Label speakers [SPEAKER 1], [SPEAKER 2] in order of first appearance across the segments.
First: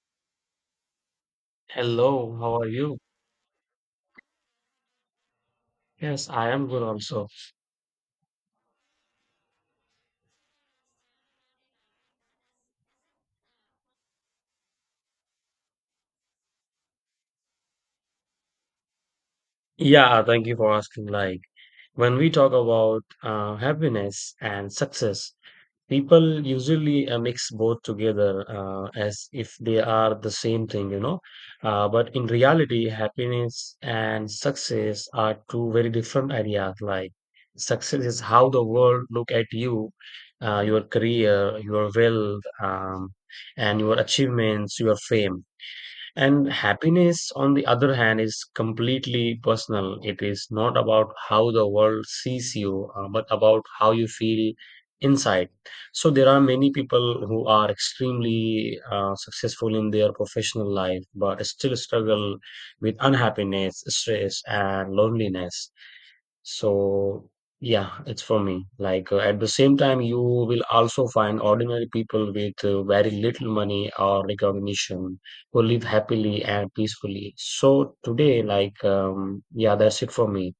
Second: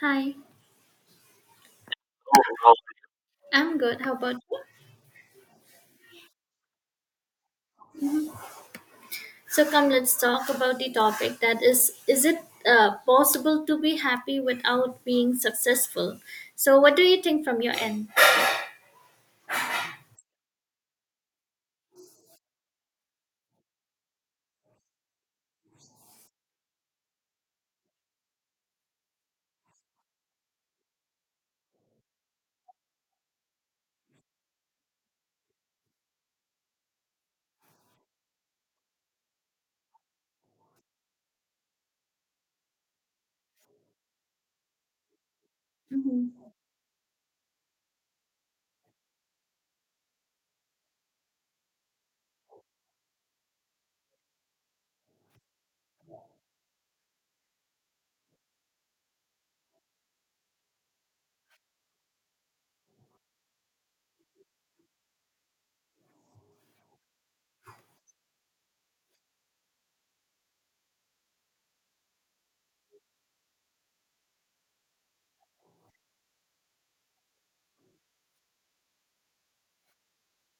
[SPEAKER 1] Hi,
[SPEAKER 2] Hello, how are you?
[SPEAKER 1] I'm good. How about you?
[SPEAKER 2] Yes, I am good also.
[SPEAKER 1] So come, let's talk about the topic that is it possible to be happy without being successful? So what do you think from your end?
[SPEAKER 2] Yeah, thank you for asking. Like, when we talk about happiness and success, people usually mix both together as if they are the same thing. But in reality, happiness and success are two very different ideas. Like, success is how the world look at you, your career, your wealth, and your achievements, your fame.
[SPEAKER 1] Mhm.
[SPEAKER 2] And happiness, on the other hand, is completely personal. It is not about how the world sees you, but about how you feel inside. So there are many people who are extremely successful in their professional life, but still struggle with unhappiness, stress, and loneliness. So yeah, it's for me. Like at the same time, you will also find ordinary people with very little money or recognition who live happily and peacefully. So today, like yeah, that's it for me.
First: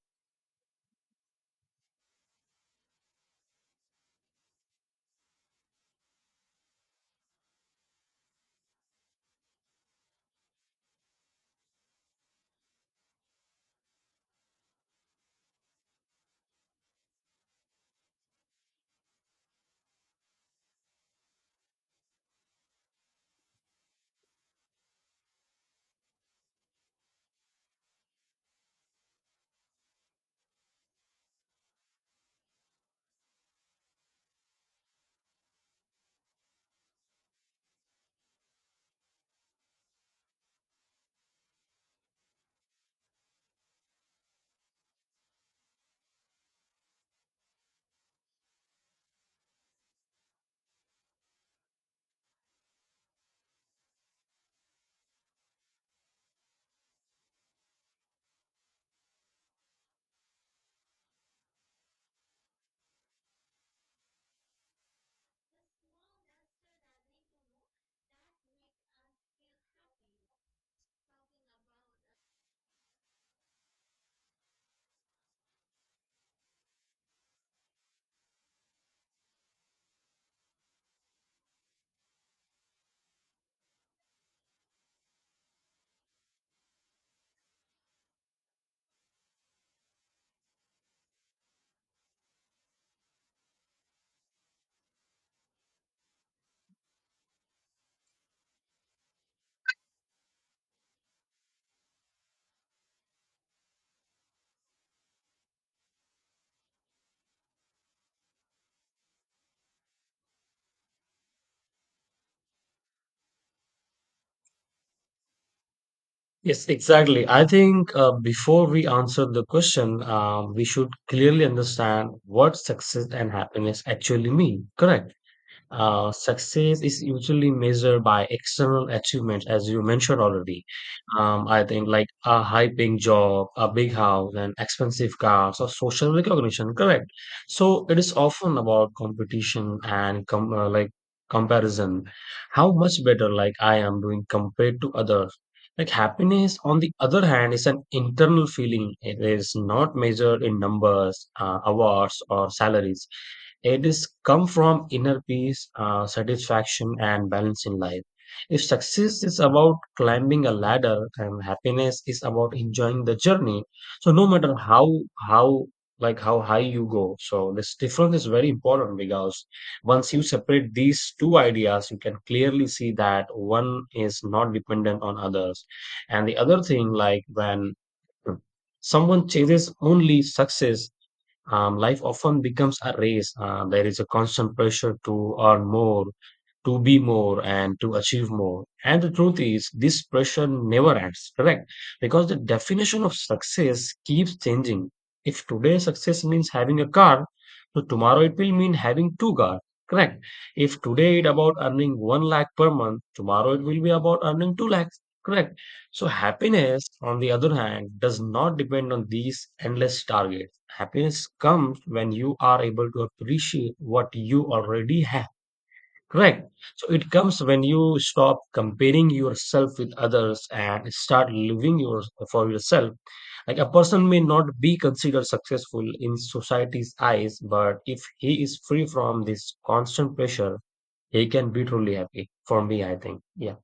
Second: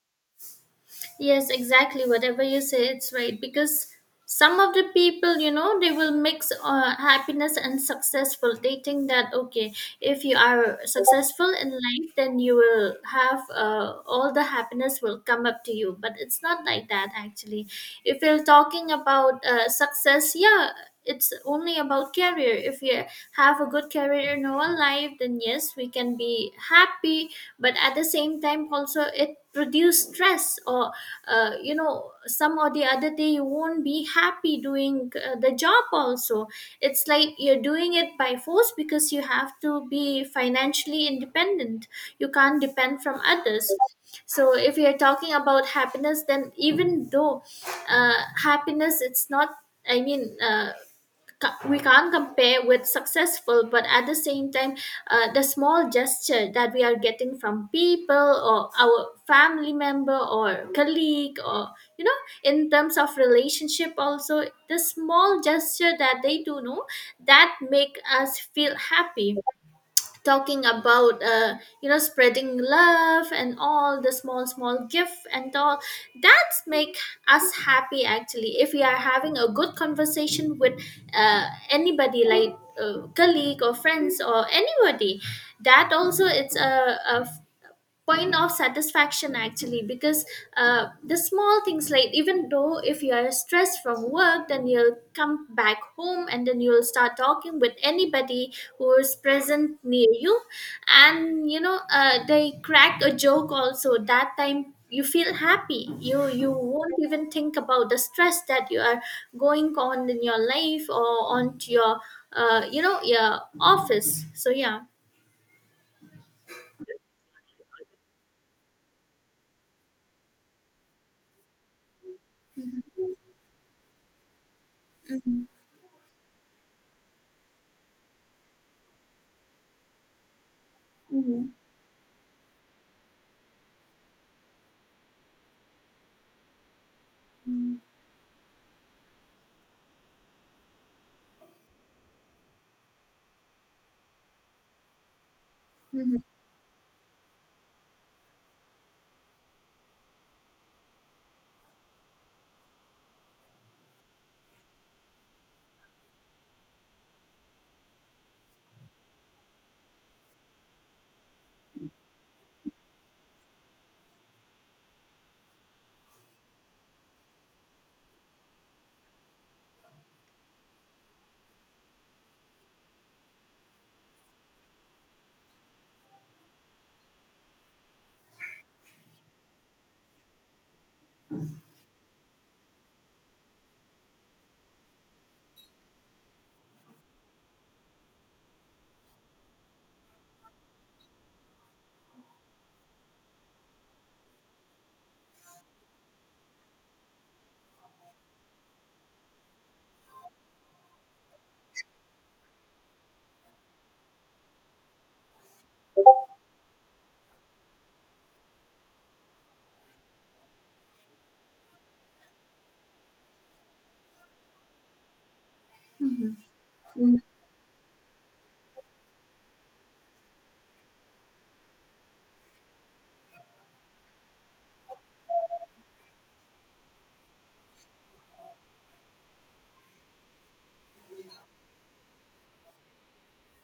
[SPEAKER 1] Yes, exactly. Whatever you say, it's right. Because some of the people, you know, they will mix happiness and successful. They think that, okay, if you are successful in life, then you will have all the happiness will come up to you. But it's not like that, actually. If you're talking about success, yeah. It's only about career. If you have a good career in our life, then yes, we can be happy. But at the same time, also, it produce stress or you know, some or the other day you won't be happy doing the job also. It's like you're doing it by force because you have to be financially independent. You can't depend from others. So if you're talking about happiness, then even though uh, happiness, it's not, I mean, we can't compare with successful. But at the same time, the small gesture that we are getting from people or our family member or colleague or, you know, in terms of relationship also, the small gesture that they do know, that make us feel happy. Talking about you know, spreading love and all the small small gift and all, that make us happy actually. If we are having a good conversation with anybody like colleague or friends or anybody, that also, it's a point of satisfaction actually. Because the small things, like even though if you are stressed from work, then you'll come back home and then you'll start talking with anybody who is present near you. And you know, they crack a joke also, that time you feel happy. You won't even think about the stress that you are going on in your life or on to your you know, your office. So yeah.
[SPEAKER 2] Yes, exactly. I think before we answer the question, we should clearly understand what success and happiness actually mean. Correct.
[SPEAKER 1] Mm-hmm.
[SPEAKER 2] Success is usually measured by external achievements, as you mentioned already.
[SPEAKER 1] Mhm.
[SPEAKER 2] I think like a high paying job, a big house, and expensive cars, or social recognition. Correct. So it is often about competition and com like comparison. How much better like I am doing compared to others. Like
[SPEAKER 1] Mhm.
[SPEAKER 2] happiness, on the other hand, is an internal feeling. It is not measured in numbers, awards, or salaries. It is come from inner peace, satisfaction, and balance in life. If success is about climbing a ladder and happiness is about enjoying the journey, so no matter how like how high you go, so this difference is very important because once you separate these two ideas, you can clearly see that one is not dependent on others, and the other thing like when someone chases only success life often becomes a race. There is a constant pressure to earn more, to be more and to achieve more. And the truth is, this pressure never ends, correct? Because the definition of success keeps changing. If today success means having a car, so tomorrow it will mean having two cars, correct? If today it about earning one lakh per month, tomorrow it will be about earning two lakhs, correct? So happiness, on the other hand, does not depend on these endless targets. Happiness comes when you are able to appreciate what you already have.
[SPEAKER 1] Mhm.
[SPEAKER 2] Correct. So it
[SPEAKER 1] Mm.
[SPEAKER 2] comes when you stop comparing yourself with others and start living your, for yourself. Like a person may not be considered successful in society's eyes, but if he is free from this constant pressure, he can be truly happy. For me, I think. Yeah.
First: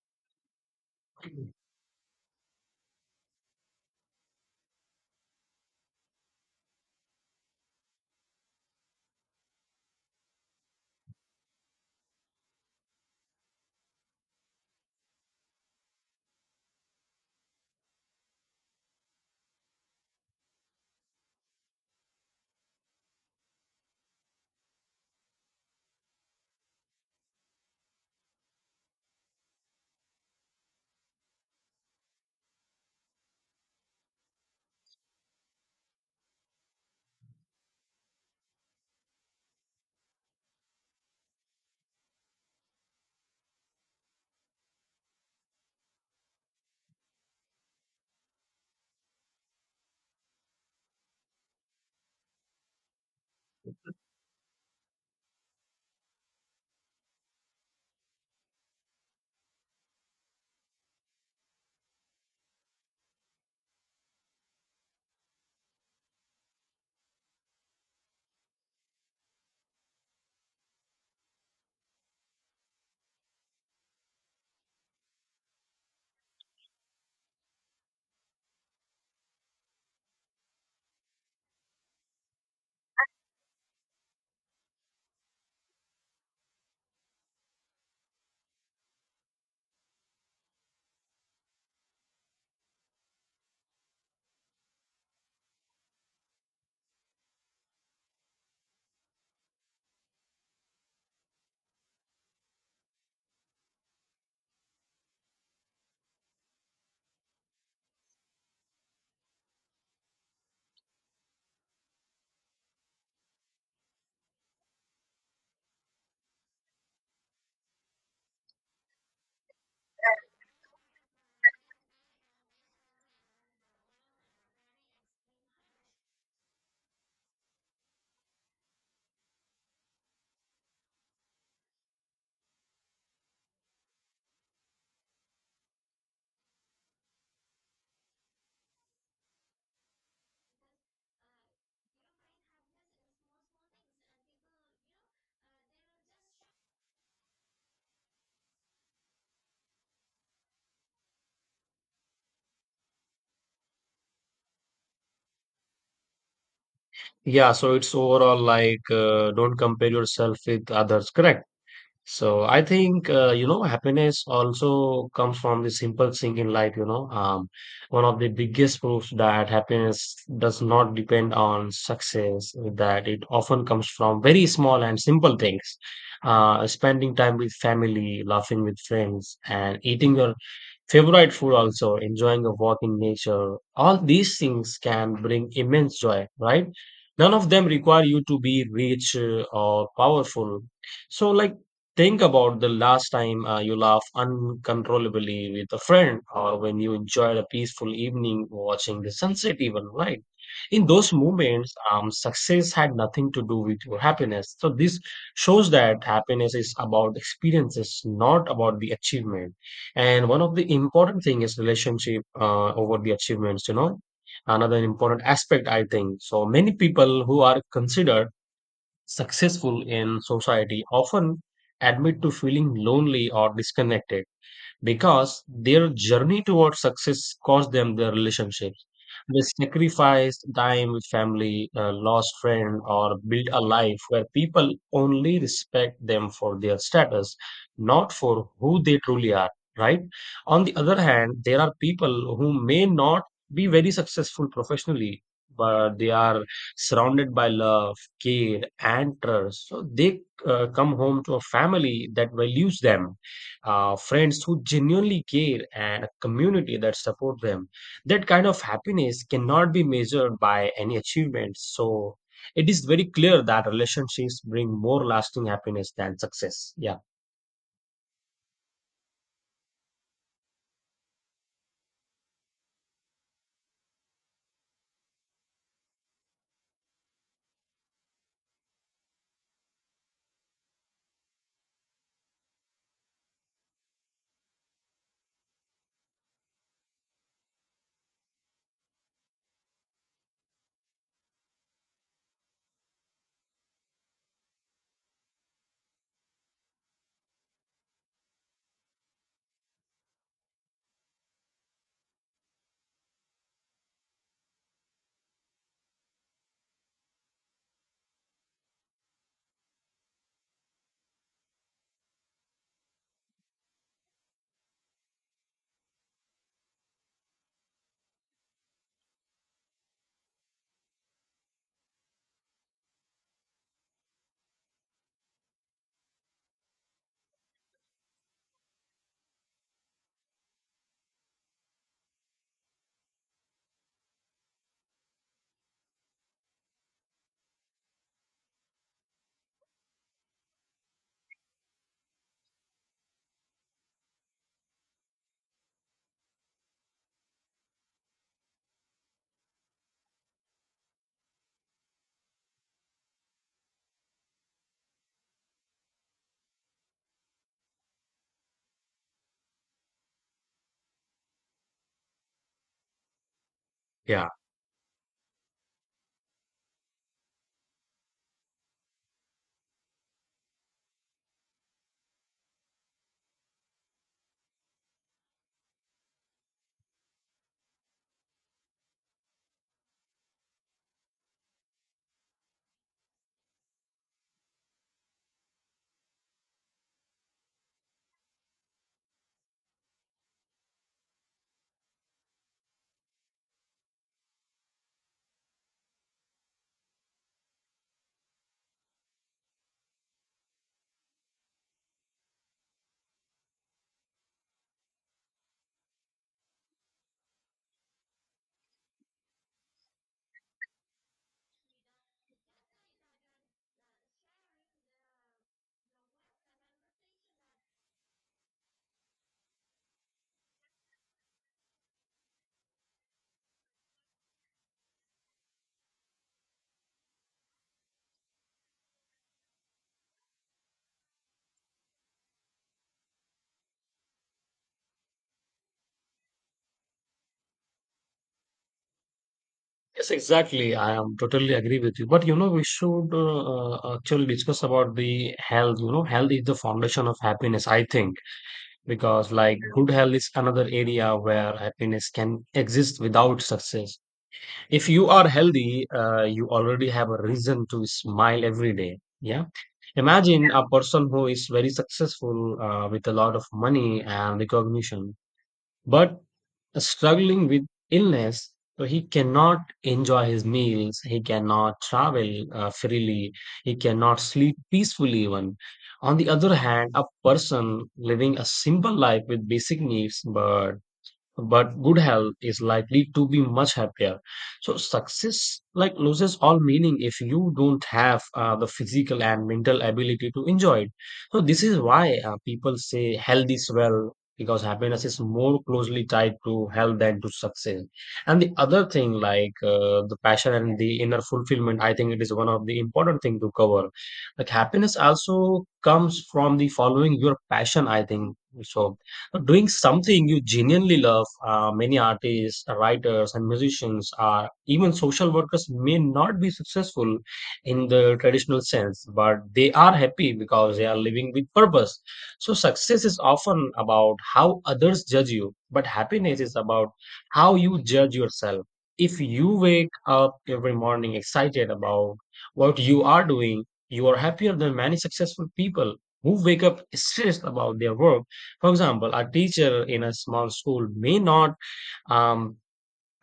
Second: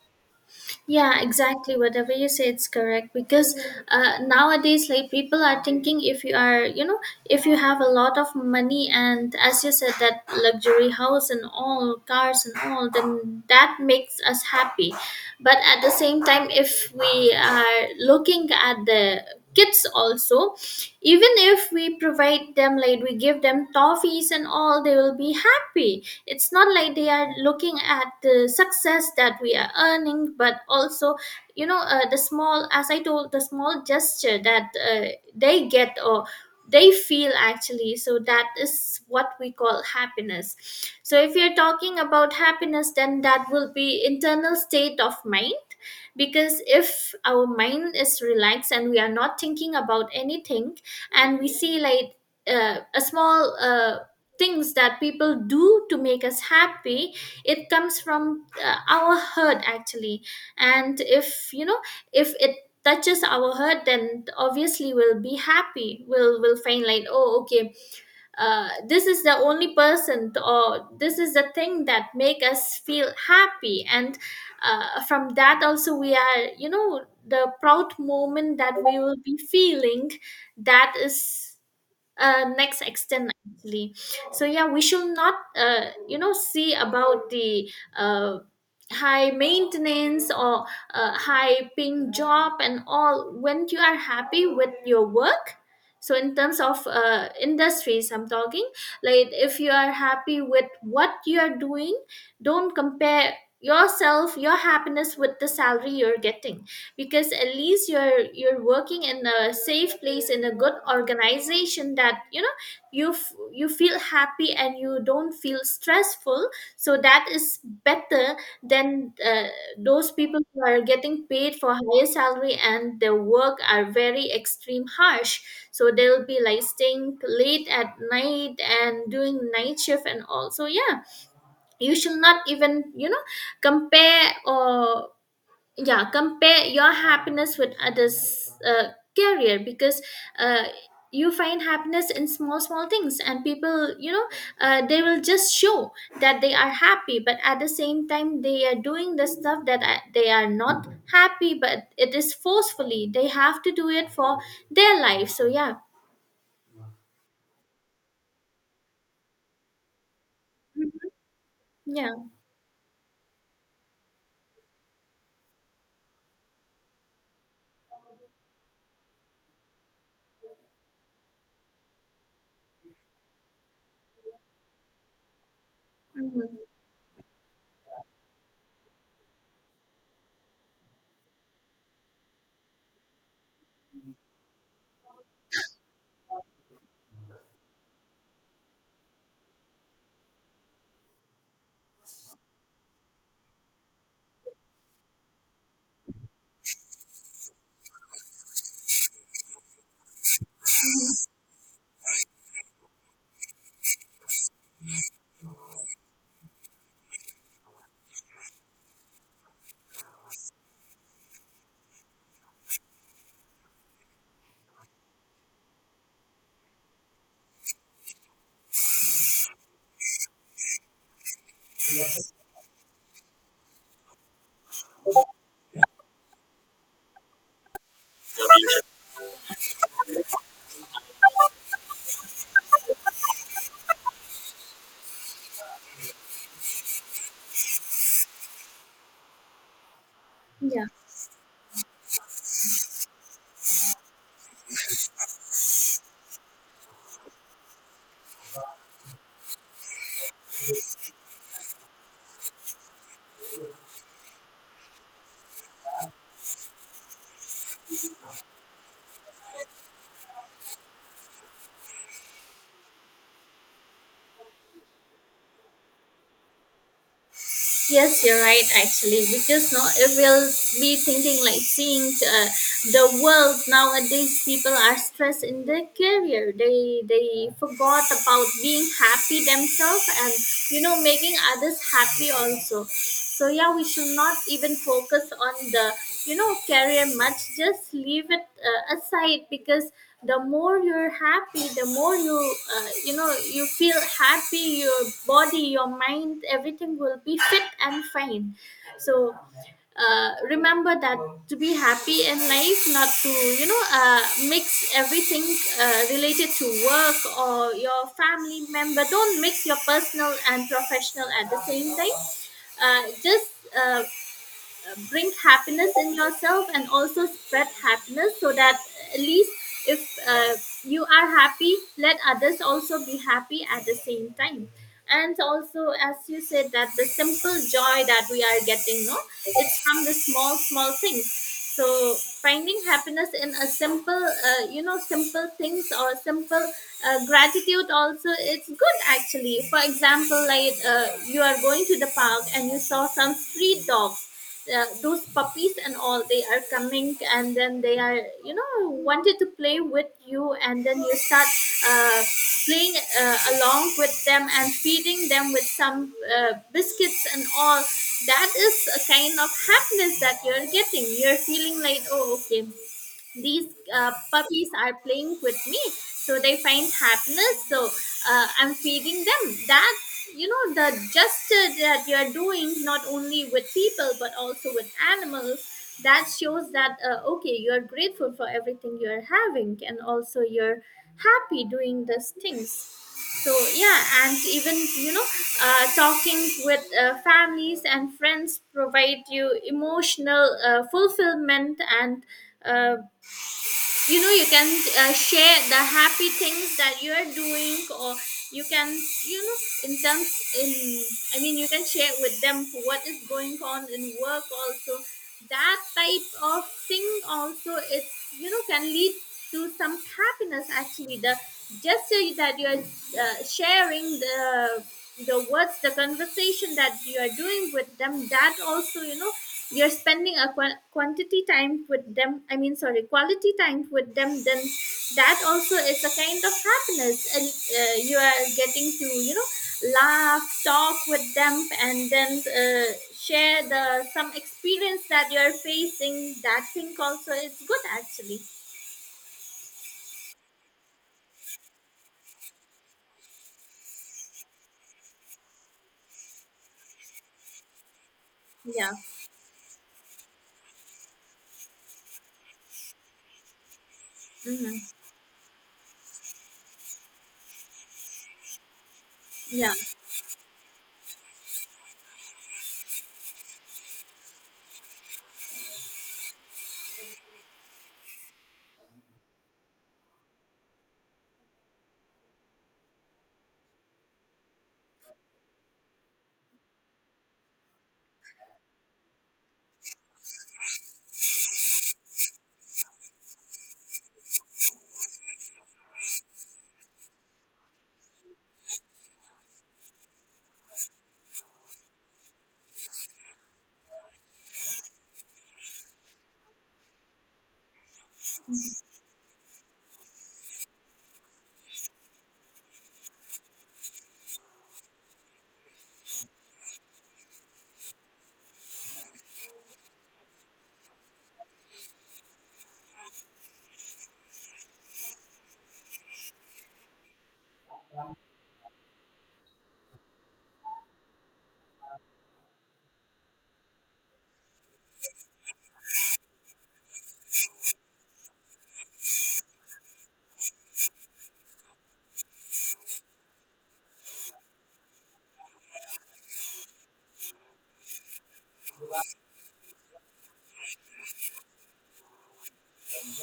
[SPEAKER 1] Yeah, exactly. Whatever you say, it's correct. Because nowadays, like people are thinking, if you are, you know, if you have a lot of money and, as you said, that luxury house and all cars and all, then that makes us happy. But at the same time, if we are looking at the kids also, even if we provide them, like we give them toffees and all, they will be happy. It's not like they are looking at the success that we are earning, but also, you know, the small, as I told, the small gesture that they get or they feel actually. So that is what we call happiness. So if you're talking about happiness, then that will be internal state of mind. Because if our mind is relaxed and we are not thinking about anything, and we see like a small things that people do to make us happy, it comes from our hurt actually. And if you know, if it touches our hurt, then obviously we'll be happy. We'll will find like, oh okay, this is the only person or this is the thing that make us feel happy. And from that also, we are, you know, the proud moment that we will be feeling, that is next extent actually. So yeah, we should not, you know, see about the uh, high maintenance or high paying job and all. When you are happy with your work, so in terms of industries I'm talking, like if you are happy with what you are doing, don't compare yourself, your happiness with the salary you're getting. Because at least you're working in a safe place, in a good organization, that you know, you feel happy and you don't feel stressful. So that is better than those people who are getting paid for higher salary and their work are very extreme harsh. So they'll be like staying late at night and doing night shift and all. So yeah, you should not even, you know, compare or, yeah, compare your happiness with others career. Because uh, you find happiness in small small things. And people, you know, they will just show that they are happy. But at the same time, they are doing the stuff that they are not happy, but it is forcefully they have to do it for their life. So yeah.
[SPEAKER 2] Yeah. So it's overall like don't compare yourself with others. Correct.
[SPEAKER 1] Yeah.
[SPEAKER 2] So I think happiness also comes from the simple thing in life. You know, one of the biggest proofs that happiness does not depend on success. That it often comes from very small and simple things.
[SPEAKER 1] Mhm.
[SPEAKER 2] Spending time with family, laughing with friends, and eating your favorite food, also enjoying a walk in nature. All these things can bring immense joy, right? None of them require you to be rich or powerful. So like think about the last time you laughed uncontrollably with a friend or when you enjoyed a peaceful evening watching the sunset even, right? In those moments, success had nothing to do with your happiness. So this shows that happiness is about experiences, not about the achievement. And one of the important thing is relationship over the achievements, you know. Another important aspect, I think. So many people who are considered successful in society often admit to feeling lonely or disconnected because their journey towards success cost them their relationships. They sacrificed time with family, lost friend, or built a life where people only respect them for their status, not for who they truly are. Right. On the
[SPEAKER 1] Yeah.
[SPEAKER 2] other hand, there are people who may not be very successful professionally, but they are surrounded by love, care, and trust. So they come home to a family that values them, friends who genuinely care, and a community that support them. That kind of happiness cannot be measured by any achievements. So it is very clear that relationships bring more lasting happiness than success. Yeah.
[SPEAKER 1] Yes, you're right, actually. Because no, it will be thinking, like seeing the world nowadays. People are stressed in their career. They forgot about being happy themselves and, you know, making others happy also. So yeah, we should not even focus on the, you know, career much. Just leave it aside. Because the more you're happy, the more you, you know, you feel happy. Your body, your mind, everything will be fit and fine. So remember that, to be happy in life, not to, you know, mix everything related to work or your family member. Don't mix your personal and professional at the same time. Just uh, bring happiness in yourself and also spread happiness. So that at least, if uh, you are happy, let others also be happy at the same time. And also, as you said that the simple joy that we are getting, no, it's from the small small things. So finding happiness in a simple, you know, simple things or simple gratitude also, it's good actually. For example, like you are going to the park and you saw some street dogs, those puppies and all, they are coming and then they are, you know, wanted to play with you. And then you start uh, playing along with them and feeding them with some biscuits and all. That is a kind of happiness that you're getting. You're feeling like, oh okay, these
[SPEAKER 2] Yeah.
[SPEAKER 1] puppies are playing with me, so they find happiness. So I'm feeding them. That, you know, the gesture that you're doing not only with people but also with animals, that shows that, okay, you're grateful for everything you're having and also you're happy doing these things. So yeah. And even, you know, talking with families and friends provide you emotional fulfillment. And uh, you know, you can share the happy things that you are doing. Or you can, you know, in terms in I mean you can share with them what is going on in work also. That type of thing also, it, you know, can lead to some happiness actually. The gesture that you are sharing, the words, the conversation that you are doing with them, that also, you know, you're spending a quantity time with them, I mean, sorry, quality time with them. Then that also is a kind of happiness. And you are getting to, you know, laugh, talk with them, and then share the some experience that you're facing. That thing also is good actually.
[SPEAKER 2] Yes, exactly. I am totally agree with you, but you know we should actually discuss about the health. You know, health is the foundation of happiness, I think.
[SPEAKER 1] Yeah.
[SPEAKER 2] Because like good health is another area where happiness can exist without success. If
[SPEAKER 1] Hmm.
[SPEAKER 2] you are healthy, you already have a reason to smile every day. Yeah.
[SPEAKER 1] Yeah.
[SPEAKER 2] Imagine a person who is very successful with a lot of money and recognition, but struggling with illness. So he cannot enjoy his meals. He cannot travel freely. He cannot sleep peacefully even. On the other hand, a person living a simple life with basic needs, but good health is likely to be much happier. So success like loses all meaning if you don't have the physical and mental ability to enjoy it. So this is why people say health is well, because happiness is more closely tied to health than to success. And the other thing like the passion and the inner fulfillment, I think it is one of the important thing to cover. Like happiness also comes from the following your passion, I think. So doing something you genuinely love, many artists, writers, and musicians, even social workers may not be successful in the traditional sense, but they are happy because they are living with purpose. So, success is often about how others judge you, but happiness is about how you judge yourself. If you wake up every morning excited about what you are doing, you are happier than many successful people who wake up stressed about their work. For example, a teacher in a small school may not um,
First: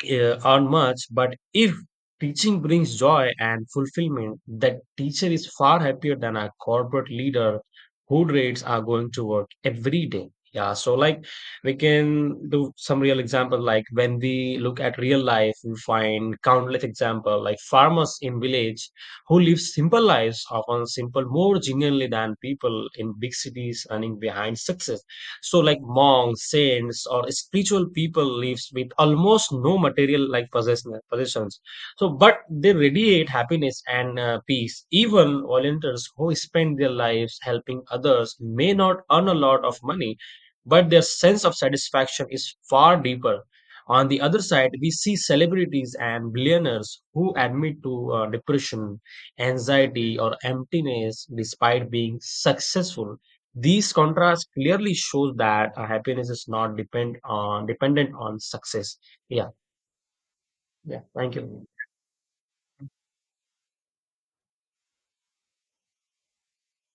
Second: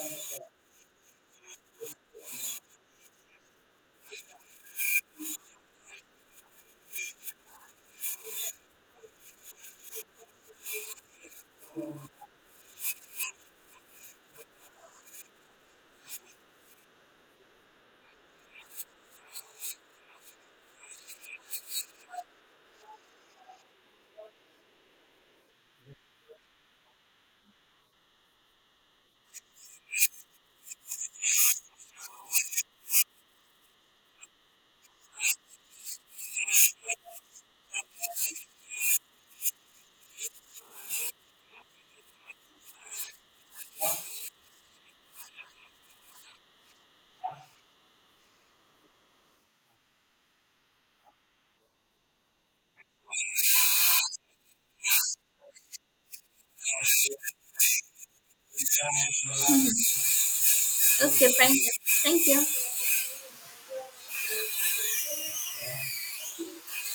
[SPEAKER 2] earn much, but if teaching brings joy and fulfillment, that teacher is far happier than a corporate leader whose rates are going to work every day. Yeah, so like we can do some real example. Like when we look at real life, we find countless example like farmers in village who live simple lives, often simple more genuinely than people in big cities running behind success. So like monks, saints, or spiritual people lives with almost no material like possessions. So but they radiate happiness and peace. Even volunteers who spend their lives helping others may not earn a lot of money, but their sense of satisfaction is far deeper. On the other side, we see celebrities and billionaires who admit to depression, anxiety, or emptiness despite being successful. These contrasts clearly show that happiness is not depend on dependent on success. Yeah, yeah.
[SPEAKER 1] Okay,
[SPEAKER 2] Thank
[SPEAKER 1] thank
[SPEAKER 2] you.
[SPEAKER 1] you. Thank you.